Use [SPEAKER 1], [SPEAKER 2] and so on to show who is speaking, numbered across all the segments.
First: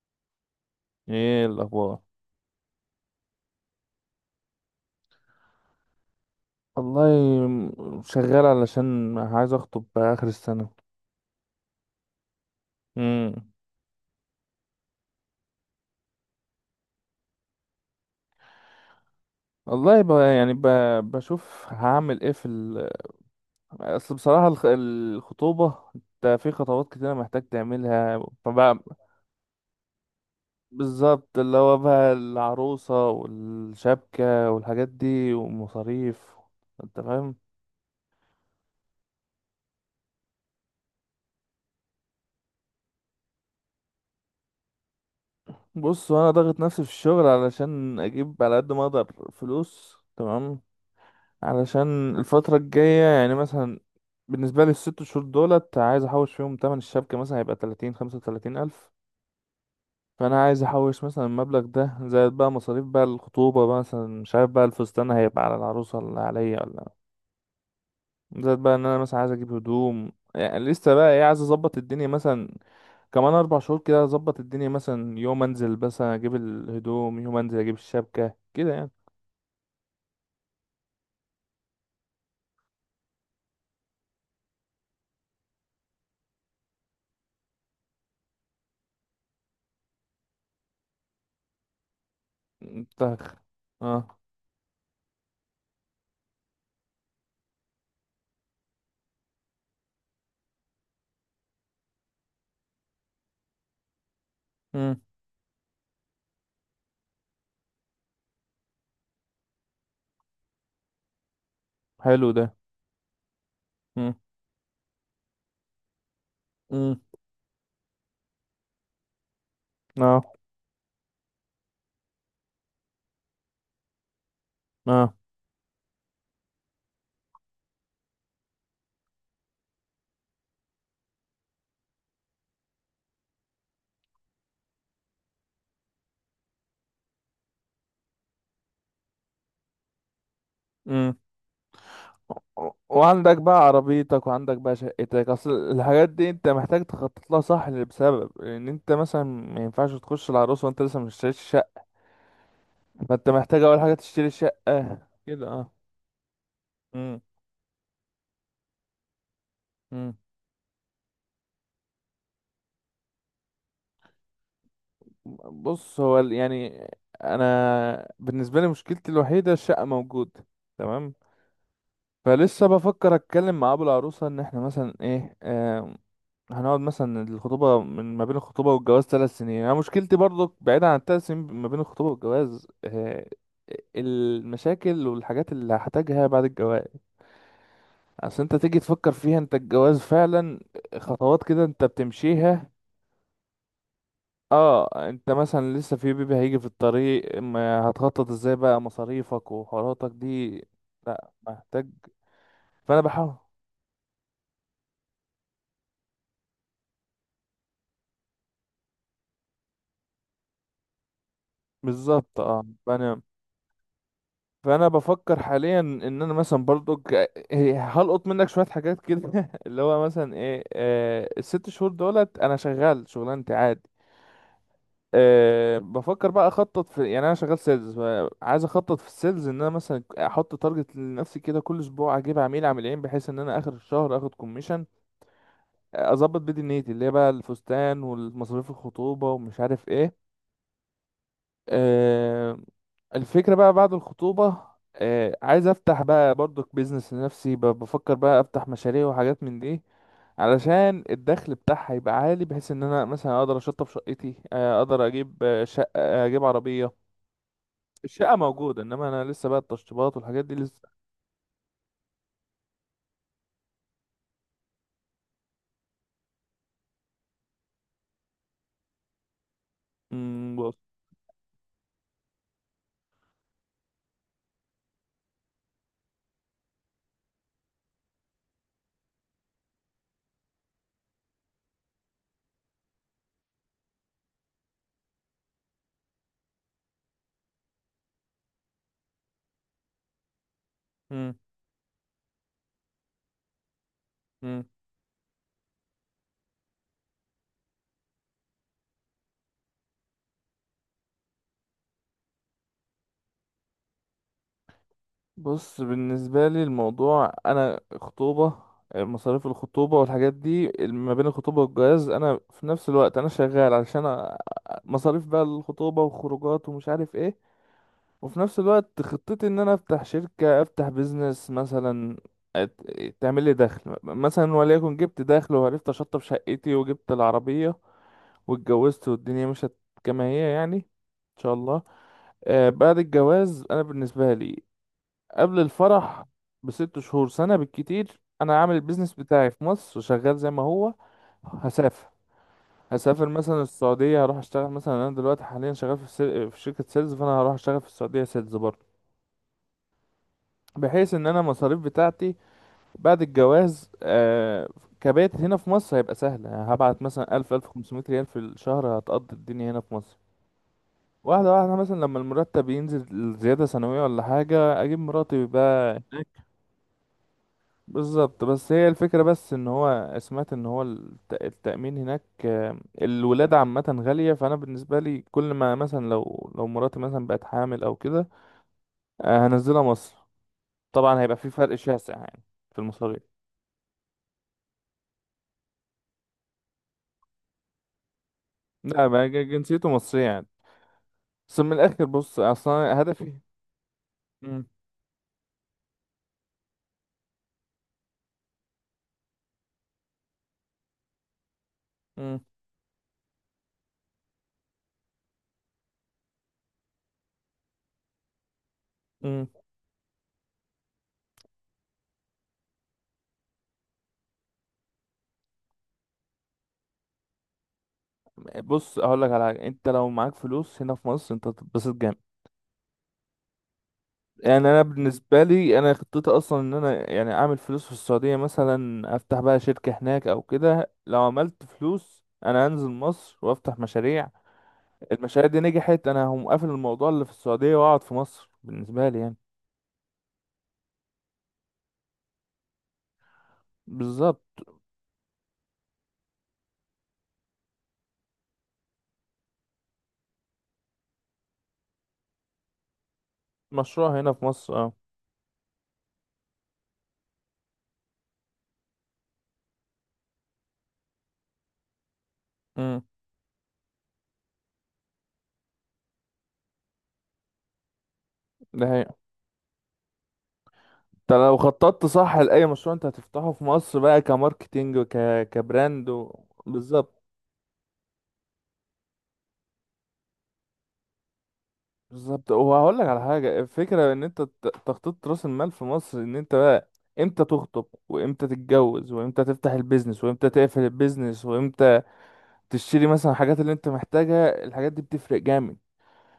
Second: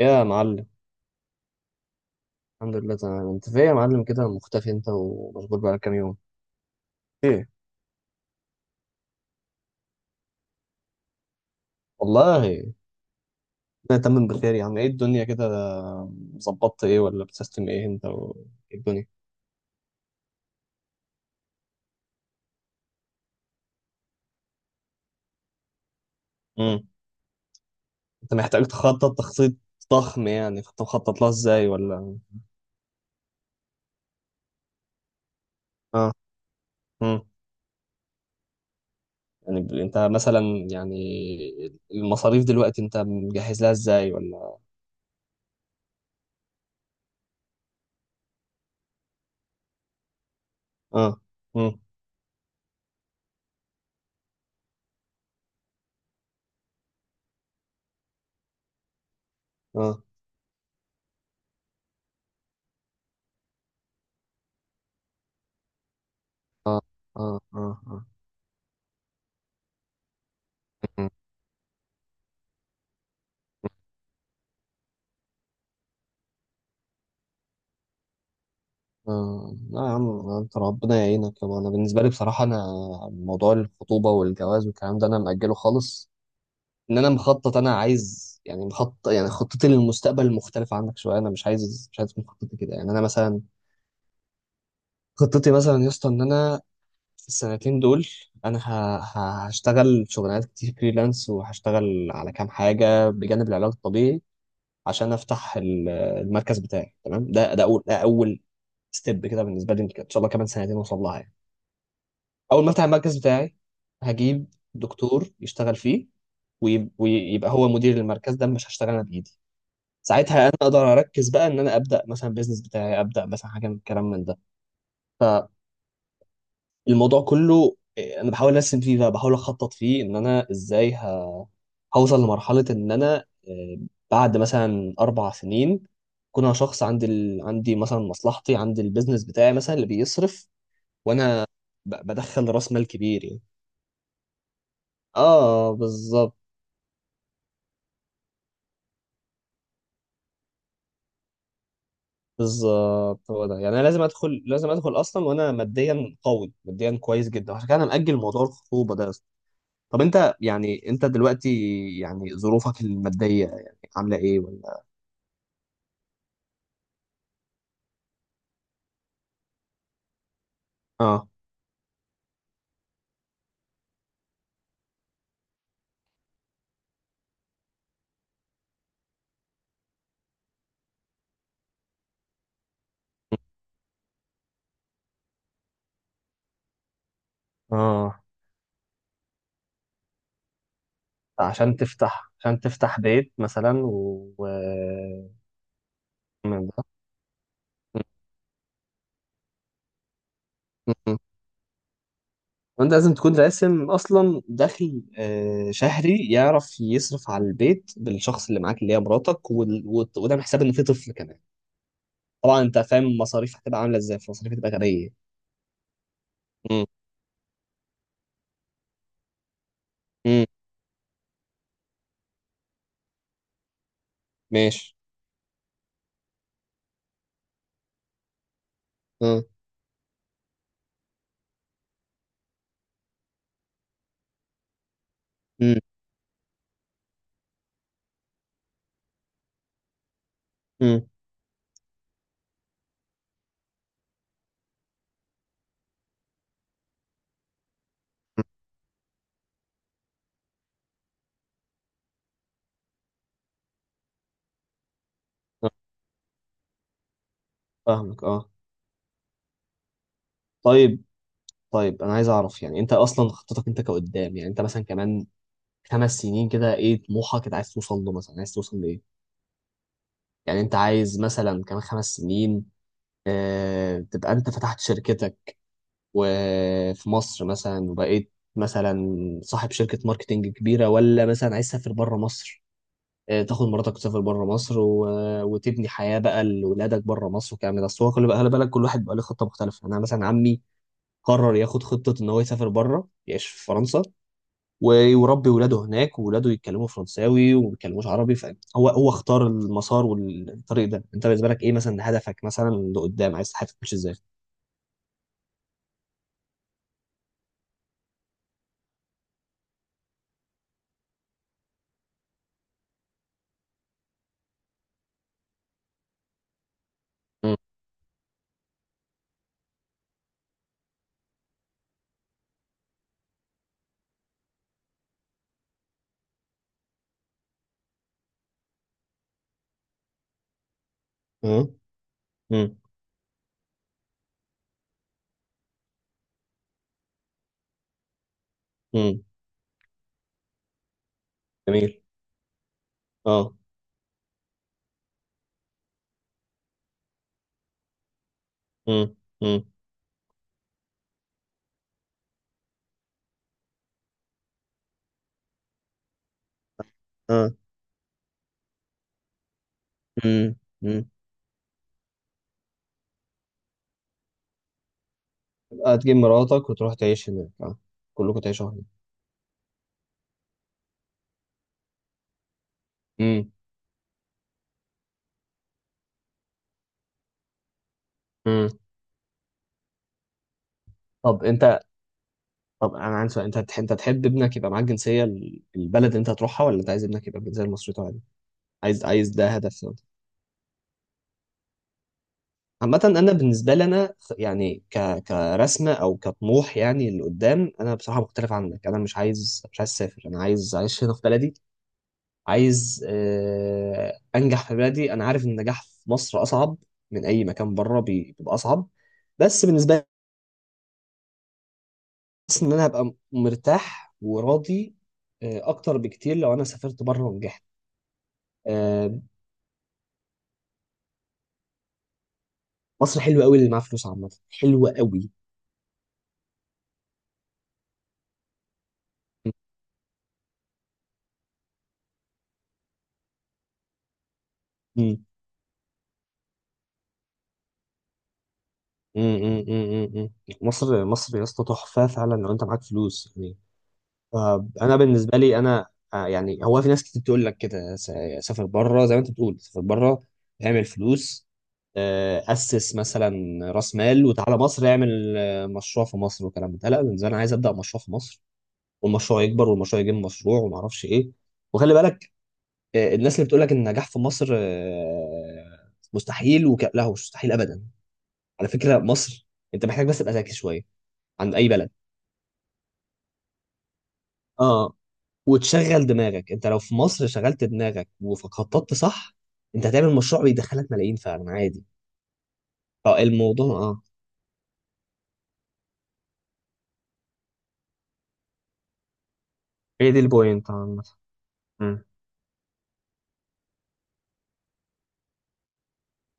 [SPEAKER 1] يا معلم،
[SPEAKER 2] ايه الاخبار؟
[SPEAKER 1] الحمد لله تمام. انت فين يا معلم كده مختفي؟ انت ومشغول بقالك كام يوم؟
[SPEAKER 2] والله،
[SPEAKER 1] ايه؟
[SPEAKER 2] شغال علشان عايز اخطب باخر السنه.
[SPEAKER 1] والله
[SPEAKER 2] امم.
[SPEAKER 1] انا تمام بخير يا عم. ايه الدنيا كده؟ ظبطت ايه ولا بتسيستم ايه انت و... ايه الدنيا؟
[SPEAKER 2] والله، بشوف هعمل ايه في اصل بصراحه الخطوبه، انت في خطوات
[SPEAKER 1] امم،
[SPEAKER 2] كتيره محتاج تعملها
[SPEAKER 1] انت محتاج
[SPEAKER 2] فبقى.
[SPEAKER 1] تخطط تخطيط ضخم يعني. كنت مخطط لها
[SPEAKER 2] بالظبط، اللي
[SPEAKER 1] ازاي
[SPEAKER 2] هو بقى
[SPEAKER 1] ولا؟
[SPEAKER 2] العروسه والشبكه والحاجات دي
[SPEAKER 1] اه،
[SPEAKER 2] ومصاريف. انت
[SPEAKER 1] امم،
[SPEAKER 2] فاهم.
[SPEAKER 1] يعني انت مثلا يعني المصاريف دلوقتي انت مجهز لها ازاي ولا؟
[SPEAKER 2] بص، انا ضاغط نفسي في الشغل علشان اجيب على قد ما اقدر فلوس، تمام.
[SPEAKER 1] اه، امم،
[SPEAKER 2] علشان الفترة الجاية يعني مثلا بالنسبة لي ال6 شهور دولت عايز أحوش فيهم تمن الشبكة، مثلا هيبقى 30، 35 ألف
[SPEAKER 1] اه
[SPEAKER 2] فأنا عايز أحوش مثلا المبلغ ده، زائد بقى مصاريف بقى الخطوبة بقى، مثلا مش عارف بقى الفستان هيبقى على العروسة ولا عليا،
[SPEAKER 1] اه
[SPEAKER 2] ولا
[SPEAKER 1] اه، اه اه،
[SPEAKER 2] زائد بقى إن أنا مثلا عايز أجيب هدوم، يعني لسه بقى إيه، عايز أظبط الدنيا مثلا كمان 4 شهور كده. أظبط الدنيا مثلا يوم أنزل مثلا أجيب الهدوم، يوم أنزل أجيب الشبكة كده يعني.
[SPEAKER 1] آه، لا يا عم انت ربنا يعينك يابا. انا بالنسبه لي بصراحه، انا موضوع الخطوبه والجواز والكلام ده انا مأجله خالص. ان انا مخطط، انا عايز يعني، مخطط يعني خطتي للمستقبل مختلفه عنك شويه. انا مش عايز، مش عايز تكون خطتي كده يعني. انا
[SPEAKER 2] أنت-
[SPEAKER 1] مثلا
[SPEAKER 2] اه.
[SPEAKER 1] خطتي مثلا يا اسطى ان انا في السنتين دول، انا هشتغل شغلانات كتير فريلانس، وهشتغل على كام حاجه بجانب العلاج الطبيعي
[SPEAKER 2] امم.
[SPEAKER 1] عشان افتح المركز بتاعي. تمام، ده اول ستيب كده بالنسبه لي. ان شاء الله كمان سنتين اوصل لها يعني.
[SPEAKER 2] حلو ده.
[SPEAKER 1] اول ما افتح المركز بتاعي
[SPEAKER 2] امم.
[SPEAKER 1] هجيب دكتور يشتغل فيه، ويبقى هو مدير المركز ده، مش هشتغل انا بايدي.
[SPEAKER 2] امم.
[SPEAKER 1] ساعتها انا اقدر اركز بقى ان انا ابدا مثلا بيزنس بتاعي، ابدا مثلا حاجه من الكلام من ده.
[SPEAKER 2] اه.
[SPEAKER 1] فالموضوع كله إيه، انا بحاول ارسم فيه بقى، بحاول اخطط فيه ان انا ازاي هوصل لمرحله ان انا إيه، بعد مثلا اربع سنين اكون انا شخص عندي ال... عندي مثلا مصلحتي، عندي البيزنس بتاعي مثلا اللي بيصرف،
[SPEAKER 2] امم.
[SPEAKER 1] وانا بدخل راس مال كبير
[SPEAKER 2] وعندك
[SPEAKER 1] يعني.
[SPEAKER 2] بقى عربيتك وعندك بقى شقتك، اصل
[SPEAKER 1] اه
[SPEAKER 2] الحاجات دي
[SPEAKER 1] بالظبط،
[SPEAKER 2] انت محتاج تخطط لها، صح، بسبب ان انت مثلا ما ينفعش تخش العروسه وانت لسه ما اشتريتش شقه. فانت
[SPEAKER 1] بالظبط. هو ده
[SPEAKER 2] محتاج
[SPEAKER 1] يعني،
[SPEAKER 2] اول
[SPEAKER 1] انا
[SPEAKER 2] حاجه
[SPEAKER 1] لازم
[SPEAKER 2] تشتري
[SPEAKER 1] ادخل، لازم
[SPEAKER 2] شقه
[SPEAKER 1] ادخل اصلا
[SPEAKER 2] كده،
[SPEAKER 1] وانا
[SPEAKER 2] اه.
[SPEAKER 1] ماديا قوي، ماديا
[SPEAKER 2] امم.
[SPEAKER 1] كويس جدا. عشان كده انا مأجل موضوع الخطوبه ده أصلاً. طب
[SPEAKER 2] امم.
[SPEAKER 1] انت يعني، انت دلوقتي يعني ظروفك الماديه يعني عامله ايه ولا؟
[SPEAKER 2] بص، هو يعني انا بالنسبه لي مشكلتي الوحيده الشقه موجوده، تمام.
[SPEAKER 1] اه،
[SPEAKER 2] فلسه بفكر اتكلم مع ابو العروسه ان احنا مثلا ايه، هنقعد مثلا الخطوبة من ما بين الخطوبة والجواز 3 سنين. أنا مشكلتي برضو بعيدا عن ال3 سنين ما بين الخطوبة والجواز، آه، المشاكل والحاجات اللي هحتاجها بعد الجواز.
[SPEAKER 1] اه
[SPEAKER 2] أصل أنت تيجي تفكر فيها، أنت الجواز فعلا خطوات كده
[SPEAKER 1] عشان
[SPEAKER 2] أنت
[SPEAKER 1] تفتح، عشان
[SPEAKER 2] بتمشيها.
[SPEAKER 1] تفتح بيت مثلا و
[SPEAKER 2] اه، انت
[SPEAKER 1] و-
[SPEAKER 2] مثلا لسه في بيبي هيجي في
[SPEAKER 1] من ده.
[SPEAKER 2] الطريق، ما
[SPEAKER 1] م-
[SPEAKER 2] هتخطط ازاي بقى مصاريفك وحواراتك دي.
[SPEAKER 1] م- م.
[SPEAKER 2] لا، محتاج.
[SPEAKER 1] وانت
[SPEAKER 2] فانا
[SPEAKER 1] لازم
[SPEAKER 2] بحاول.
[SPEAKER 1] تكون راسم اصلا دخل شهري يعرف يصرف على البيت، بالشخص اللي معاك اللي هي مراتك، وده حساب ان في طفل كمان.
[SPEAKER 2] بالظبط،
[SPEAKER 1] طبعا
[SPEAKER 2] اه،
[SPEAKER 1] انت فاهم
[SPEAKER 2] فانا،
[SPEAKER 1] المصاريف هتبقى عامله ازاي. المصاريف هتبقى
[SPEAKER 2] فانا
[SPEAKER 1] غبيه.
[SPEAKER 2] بفكر حاليا ان انا مثلا
[SPEAKER 1] امم،
[SPEAKER 2] برضو هلقط منك شويه حاجات كده اللي هو مثلا
[SPEAKER 1] امم،
[SPEAKER 2] ايه، آه ال6 شهور دولت انا شغال شغلانتي عادي.
[SPEAKER 1] ماشي،
[SPEAKER 2] آه، بفكر بقى اخطط في، يعني انا شغال سيلز، عايز اخطط في
[SPEAKER 1] اه،
[SPEAKER 2] السيلز ان انا مثلا احط تارجت لنفسي كده، كل اسبوع اجيب عميل، عميلين، بحيث ان انا اخر الشهر اخد كوميشن
[SPEAKER 1] امم،
[SPEAKER 2] اظبط بيه دنيتي اللي هي بقى الفستان والمصاريف الخطوبه ومش عارف ايه.
[SPEAKER 1] امم،
[SPEAKER 2] آه، الفكرة بقى بعد الخطوبة، آه، عايز افتح بقى برضك بيزنس لنفسي، بفكر بقى افتح مشاريع وحاجات من دي علشان الدخل بتاعها يبقى عالي، بحيث ان انا مثلا اقدر اشطب شقتي، آه، اقدر اجيب، آه،
[SPEAKER 1] آه،
[SPEAKER 2] شقة، اجيب عربية.
[SPEAKER 1] فاهمك
[SPEAKER 2] الشقة
[SPEAKER 1] اه.
[SPEAKER 2] موجودة، انما انا لسه بقى التشطيبات والحاجات دي لسه.
[SPEAKER 1] طيب، طيب انا عايز اعرف يعني، انت اصلا خطتك انت كقدام يعني، انت مثلا كمان خمس سنين كده ايه طموحك؟ انت عايز توصل له مثلا، عايز توصل لايه؟
[SPEAKER 2] مم،
[SPEAKER 1] يعني
[SPEAKER 2] بص.
[SPEAKER 1] انت عايز مثلا كمان خمس سنين آه، تبقى انت فتحت شركتك وفي مصر مثلا، وبقيت مثلا صاحب شركة ماركتينج كبيرة، ولا مثلا عايز تسافر بره مصر، آه، تاخد مراتك وتسافر بره مصر و... وتبني حياه بقى لولادك بره مصر والكلام ده؟ بس هو خلي بقى، خلي بالك كل واحد بقى له خطه مختلفه. يعني انا مثلا عمي
[SPEAKER 2] مم،
[SPEAKER 1] قرر ياخد خطه ان هو يسافر بره، يعيش في فرنسا،
[SPEAKER 2] مم.
[SPEAKER 1] ويربي ولاده هناك، وولاده يتكلموا فرنساوي وما بيتكلموش عربي. فهو هو اختار المسار والطريق ده. انت بالنسبه لك ايه مثلا هدفك مثلا لقدام؟ عايز حياتك تمشي ازاي؟
[SPEAKER 2] بص، بالنسبة لي الموضوع، أنا خطوبة، مصاريف الخطوبة والحاجات دي ما بين الخطوبة والجواز، أنا في نفس الوقت أنا شغال علشان مصاريف بقى الخطوبة وخروجات ومش عارف إيه.
[SPEAKER 1] مم.
[SPEAKER 2] وفي نفس الوقت خطتي إن أنا أفتح شركة، أفتح بيزنس مثلا، تعمل لي دخل مثلا، وليكن جبت دخل وعرفت أشطب شقتي وجبت العربية واتجوزت والدنيا مشت كما هي يعني إن شاء
[SPEAKER 1] مم.
[SPEAKER 2] الله. آه
[SPEAKER 1] مم.
[SPEAKER 2] بعد الجواز أنا بالنسبة لي قبل الفرح ب6 شهور، سنة بالكتير، أنا عامل البيزنس
[SPEAKER 1] مم.
[SPEAKER 2] بتاعي في مصر شغال زي ما هو.
[SPEAKER 1] جميل.
[SPEAKER 2] هسافر. هسافر
[SPEAKER 1] اه.
[SPEAKER 2] مثلا السعودية، هروح أشتغل مثلا. أنا دلوقتي حاليا شغال في، في شركة سيلز، فأنا هروح أشتغل في السعودية سيلز برضه،
[SPEAKER 1] مم. مم.
[SPEAKER 2] بحيث إن أنا المصاريف بتاعتي بعد الجواز آه، كبيت هنا في مصر هيبقى سهل، يعني هبعت مثلا
[SPEAKER 1] اه.
[SPEAKER 2] 1000، 1500 ريال في الشهر هتقضي الدنيا هنا في مصر.
[SPEAKER 1] مم. مم.
[SPEAKER 2] واحدة واحدة، مثلا لما المرتب ينزل زيادة سنوية ولا حاجة أجيب مراتي
[SPEAKER 1] تبقى
[SPEAKER 2] بقى.
[SPEAKER 1] تجيب مراتك وتروح تعيش هناك اه. كلكم
[SPEAKER 2] بالظبط،
[SPEAKER 1] تعيشوا
[SPEAKER 2] بس هي الفكرة، بس ان هو سمعت ان هو التأمين هناك، آه،
[SPEAKER 1] هناك.
[SPEAKER 2] الولادة عامة غالية، فانا بالنسبة لي كل ما مثلا لو مراتي مثلا بقت حامل او كده،
[SPEAKER 1] مم.
[SPEAKER 2] آه، هنزلها مصر. طبعا هيبقى
[SPEAKER 1] طب
[SPEAKER 2] في فرق
[SPEAKER 1] انت،
[SPEAKER 2] شاسع يعني في
[SPEAKER 1] طب انا
[SPEAKER 2] المصاريف.
[SPEAKER 1] عندي سؤال. انت انت تحب ابنك يبقى معاك جنسيه البلد اللي انت هتروحها، ولا انت عايز ابنك يبقى بالجنسيه المصريه عادي؟ عايز،
[SPEAKER 2] لا بقى،
[SPEAKER 1] عايز، ده هدف
[SPEAKER 2] جنسيته مصرية يعني. بس من الاخر، بص اصلا
[SPEAKER 1] عامه. انا
[SPEAKER 2] هدفي.
[SPEAKER 1] بالنسبه لي، انا
[SPEAKER 2] مم.
[SPEAKER 1] يعني، ك كرسمه او كطموح يعني اللي قدام، انا بصراحه مختلف عنك. انا مش عايز، مش عايز اسافر. انا عايز اعيش هنا في بلدي.
[SPEAKER 2] مم.
[SPEAKER 1] عايز آه، انجح في بلدي. انا عارف ان النجاح في مصر اصعب من اي مكان بره. بيبقى اصعب،
[SPEAKER 2] مم.
[SPEAKER 1] بس بالنسبه، حاسس ان انا هبقى مرتاح وراضي آه، اكتر بكتير لو انا سافرت بره ونجحت.
[SPEAKER 2] بص،
[SPEAKER 1] آه،
[SPEAKER 2] اقول لك على حاجة، انت لو معاك فلوس هنا في مصر انت هتتبسط جامد.
[SPEAKER 1] مصر حلوه قوي اللي معاه فلوس عامه.
[SPEAKER 2] يعني انا
[SPEAKER 1] حلوه قوي.
[SPEAKER 2] بالنسبه لي انا خطتي اصلا ان انا يعني اعمل فلوس في السعوديه مثلا، افتح بقى شركه هناك او كده. لو عملت فلوس انا هنزل مصر وافتح مشاريع.
[SPEAKER 1] مم.
[SPEAKER 2] المشاريع دي نجحت انا هقوم قافل الموضوع اللي في السعوديه واقعد في مصر، بالنسبه لي
[SPEAKER 1] مم،
[SPEAKER 2] يعني.
[SPEAKER 1] مم، مم، مم. مصر مصر يا اسطى تحفه فعلا لو انت معاك فلوس يعني.
[SPEAKER 2] بالظبط.
[SPEAKER 1] آه، انا بالنسبه لي انا آه، يعني هو في ناس كتير بتقول لك كده سافر بره، زي ما انت بتقول سافر بره، اعمل فلوس، آه، اسس مثلا راس
[SPEAKER 2] مشروع
[SPEAKER 1] مال
[SPEAKER 2] هنا في
[SPEAKER 1] وتعالى
[SPEAKER 2] مصر،
[SPEAKER 1] مصر
[SPEAKER 2] اه.
[SPEAKER 1] اعمل آه، مشروع في مصر والكلام ده. لا، بالنسبه لي انا عايز ابدا مشروع في مصر، والمشروع يكبر، والمشروع يجيب مشروع، وما اعرفش ايه. وخلي بالك
[SPEAKER 2] امم.
[SPEAKER 1] آه، الناس اللي بتقول لك ان النجاح في مصر آه، مستحيل لا، مش مستحيل ابدا، على
[SPEAKER 2] ده
[SPEAKER 1] فكره.
[SPEAKER 2] هي.
[SPEAKER 1] مصر انت محتاج بس تبقى ذكي شويه،
[SPEAKER 2] انت
[SPEAKER 1] عند
[SPEAKER 2] لو
[SPEAKER 1] اي بلد.
[SPEAKER 2] خططت صح لاي مشروع انت هتفتحه في مصر بقى،
[SPEAKER 1] اه،
[SPEAKER 2] كماركتينج وك،
[SPEAKER 1] وتشغل
[SPEAKER 2] كبراند و...
[SPEAKER 1] دماغك. انت لو في
[SPEAKER 2] بالظبط.
[SPEAKER 1] مصر شغلت دماغك وخططت صح، انت هتعمل مشروع بيدخلك ملايين فعلا عادي.
[SPEAKER 2] بالظبط، وهقول لك
[SPEAKER 1] اه،
[SPEAKER 2] على حاجه،
[SPEAKER 1] الموضوع اه،
[SPEAKER 2] الفكره ان انت تخطيط راس المال في مصر، ان انت بقى امتى تخطب وامتى تتجوز وامتى تفتح
[SPEAKER 1] هي دي
[SPEAKER 2] البيزنس وامتى
[SPEAKER 1] البوينت
[SPEAKER 2] تقفل
[SPEAKER 1] عامة.
[SPEAKER 2] البيزنس وامتى
[SPEAKER 1] مم.
[SPEAKER 2] تشتري مثلا الحاجات اللي انت محتاجها، الحاجات دي بتفرق جامد.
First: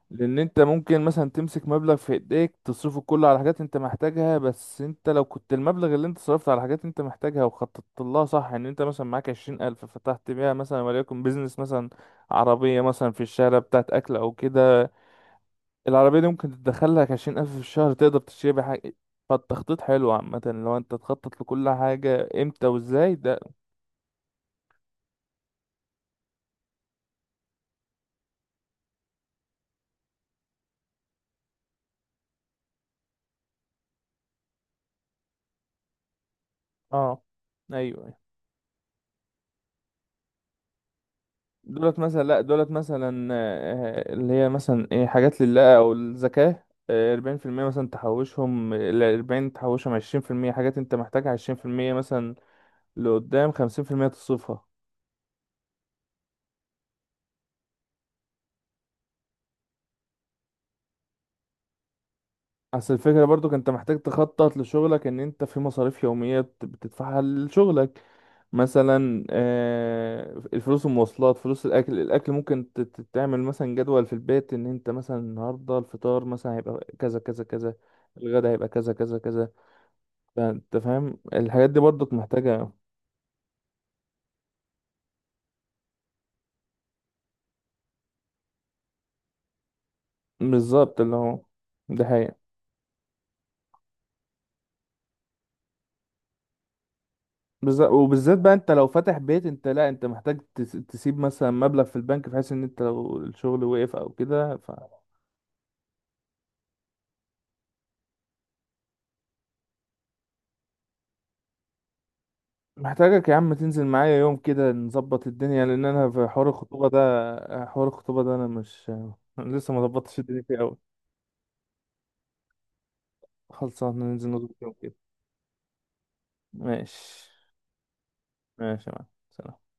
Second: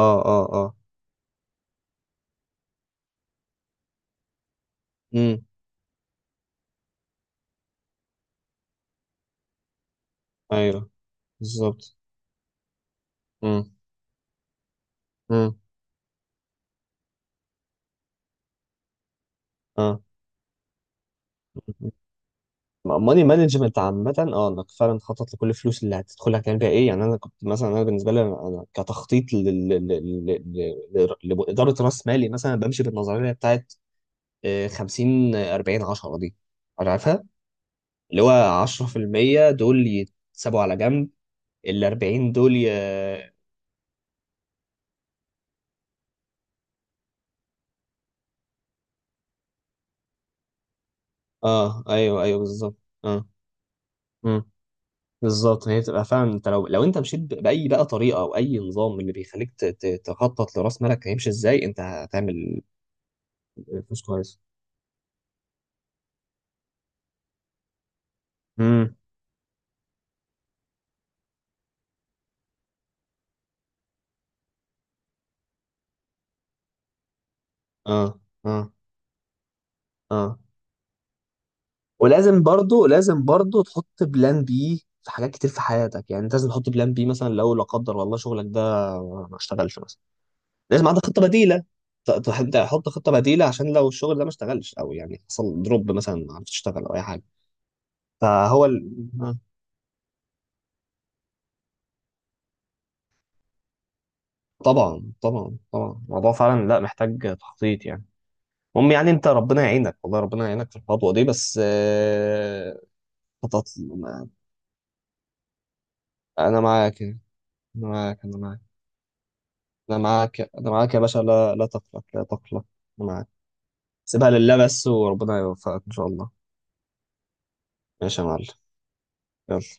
[SPEAKER 1] اه
[SPEAKER 2] لان
[SPEAKER 1] اه
[SPEAKER 2] انت
[SPEAKER 1] اه.
[SPEAKER 2] ممكن مثلا تمسك مبلغ في ايديك تصرفه كله على حاجات انت محتاجها، بس انت لو
[SPEAKER 1] امم.
[SPEAKER 2] كنت المبلغ اللي انت صرفته على حاجات انت محتاجها وخططت لها صح ان انت مثلا معاك 20 الف فتحت بيها مثلا
[SPEAKER 1] ايوه،
[SPEAKER 2] وليكن بيزنس، مثلا
[SPEAKER 1] بالظبط.
[SPEAKER 2] عربية مثلا في الشارع
[SPEAKER 1] امم.
[SPEAKER 2] بتاعت اكل او كده.
[SPEAKER 1] امم.
[SPEAKER 2] العربية دي ممكن تدخلك 20 ألف في الشهر، تقدر تشتري بيها حاجة. فالتخطيط
[SPEAKER 1] اه.
[SPEAKER 2] حلو عامة، لو أنت تخطط لكل حاجة إمتى وإزاي
[SPEAKER 1] ماني
[SPEAKER 2] ده.
[SPEAKER 1] مانجمنت عامة، اه، انك فعلا تخطط لكل الفلوس اللي هتدخلها هتعمل بيها ايه. يعني انا كنت مثلا، انا بالنسبة لي، انا كتخطيط لل- لإدارة راس مالي مثلا، بمشي بالنظرية بتاعت آه، 50 آه، 40 10 دي،
[SPEAKER 2] أه.
[SPEAKER 1] عارفها؟
[SPEAKER 2] أيوه، أيوة.
[SPEAKER 1] اللي هو 10% دول يتسابوا على جنب، ال
[SPEAKER 2] دولت مثلا،
[SPEAKER 1] 40
[SPEAKER 2] لأ
[SPEAKER 1] دول ي...
[SPEAKER 2] دولت مثلا آه، اللي هي مثلا إيه حاجات لله أو الزكاة. آه، 40 في المية مثلا تحوشهم، الأربعين تحوشهم 20 في المية حاجات أنت محتاجها، عشرين في
[SPEAKER 1] اه،
[SPEAKER 2] المية
[SPEAKER 1] ايوه،
[SPEAKER 2] مثلا
[SPEAKER 1] ايوه، بالظبط. اه.
[SPEAKER 2] لقدام، 50 في المية
[SPEAKER 1] امم.
[SPEAKER 2] تصرفها.
[SPEAKER 1] بالظبط. هي بتبقى فعلا، انت لو انت مشيت باي بقى طريقه او اي نظام اللي بيخليك تخطط لراس مالك هيمشي ازاي، انت هتعمل
[SPEAKER 2] اصل الفكرة برضو انت محتاج
[SPEAKER 1] مش كويس.
[SPEAKER 2] تخطط لشغلك، ان انت في مصاريف يومية بتدفعها لشغلك.
[SPEAKER 1] امم.
[SPEAKER 2] مثلا آه، الفلوس المواصلات، فلوس الاكل، الاكل ممكن تعمل مثلا جدول في البيت، ان انت مثلا النهاردة الفطار مثلا هيبقى كذا كذا كذا،
[SPEAKER 1] اه
[SPEAKER 2] الغدا هيبقى
[SPEAKER 1] اه
[SPEAKER 2] كذا كذا كذا.
[SPEAKER 1] اه.
[SPEAKER 2] فانت فاهم الحاجات دي برضو
[SPEAKER 1] ولازم
[SPEAKER 2] محتاجة.
[SPEAKER 1] برضو، لازم برضو تحط بلان بي في حاجات كتير في حياتك. يعني انت لازم تحط بلان بي مثلا لو لا قدر والله شغلك ده ما اشتغلش مثلا، لازم
[SPEAKER 2] بالظبط،
[SPEAKER 1] عندك
[SPEAKER 2] اللي
[SPEAKER 1] خطه
[SPEAKER 2] هو
[SPEAKER 1] بديله.
[SPEAKER 2] ده حقيقة.
[SPEAKER 1] تحط خطه بديله عشان لو الشغل ده ما اشتغلش، او يعني حصل دروب مثلا ما عرفتش تشتغل او اي حاجه.
[SPEAKER 2] بالظبط، وبالذات بقى
[SPEAKER 1] فهو
[SPEAKER 2] انت لو
[SPEAKER 1] ال...
[SPEAKER 2] فاتح
[SPEAKER 1] آه.
[SPEAKER 2] بيت، انت لا، انت محتاج تسيب مثلا مبلغ في البنك، بحيث ان انت لو الشغل وقف او كده.
[SPEAKER 1] طبعا طبعا طبعا، الموضوع فعلا لا محتاج تخطيط يعني. المهم يعني انت ربنا يعينك والله، ربنا يعينك في الخطوه دي، بس آه،
[SPEAKER 2] محتاجك يا عم
[SPEAKER 1] خطط.
[SPEAKER 2] تنزل معايا يوم كده نظبط الدنيا، لان انا في حوار
[SPEAKER 1] انا
[SPEAKER 2] الخطوبة ده،
[SPEAKER 1] معاك يعني. أنا
[SPEAKER 2] حوار الخطوبة
[SPEAKER 1] معاك،
[SPEAKER 2] ده
[SPEAKER 1] أنا
[SPEAKER 2] انا
[SPEAKER 1] معاك.
[SPEAKER 2] مش لسه، ما
[SPEAKER 1] أنا
[SPEAKER 2] ظبطتش
[SPEAKER 1] معاك،
[SPEAKER 2] الدنيا فيه
[SPEAKER 1] أنا
[SPEAKER 2] قوي.
[SPEAKER 1] معاك يا باشا. لا لا تقلق، لا تقلق، أنا معاك.
[SPEAKER 2] خلصان ننزل
[SPEAKER 1] سيبها
[SPEAKER 2] نظبط
[SPEAKER 1] لله
[SPEAKER 2] يوم
[SPEAKER 1] بس
[SPEAKER 2] كده.
[SPEAKER 1] وربنا يوفقك إن شاء الله.
[SPEAKER 2] ماشي.
[SPEAKER 1] ماشي يا معلم.
[SPEAKER 2] ماشي يا معلم، سلام.
[SPEAKER 1] يلا.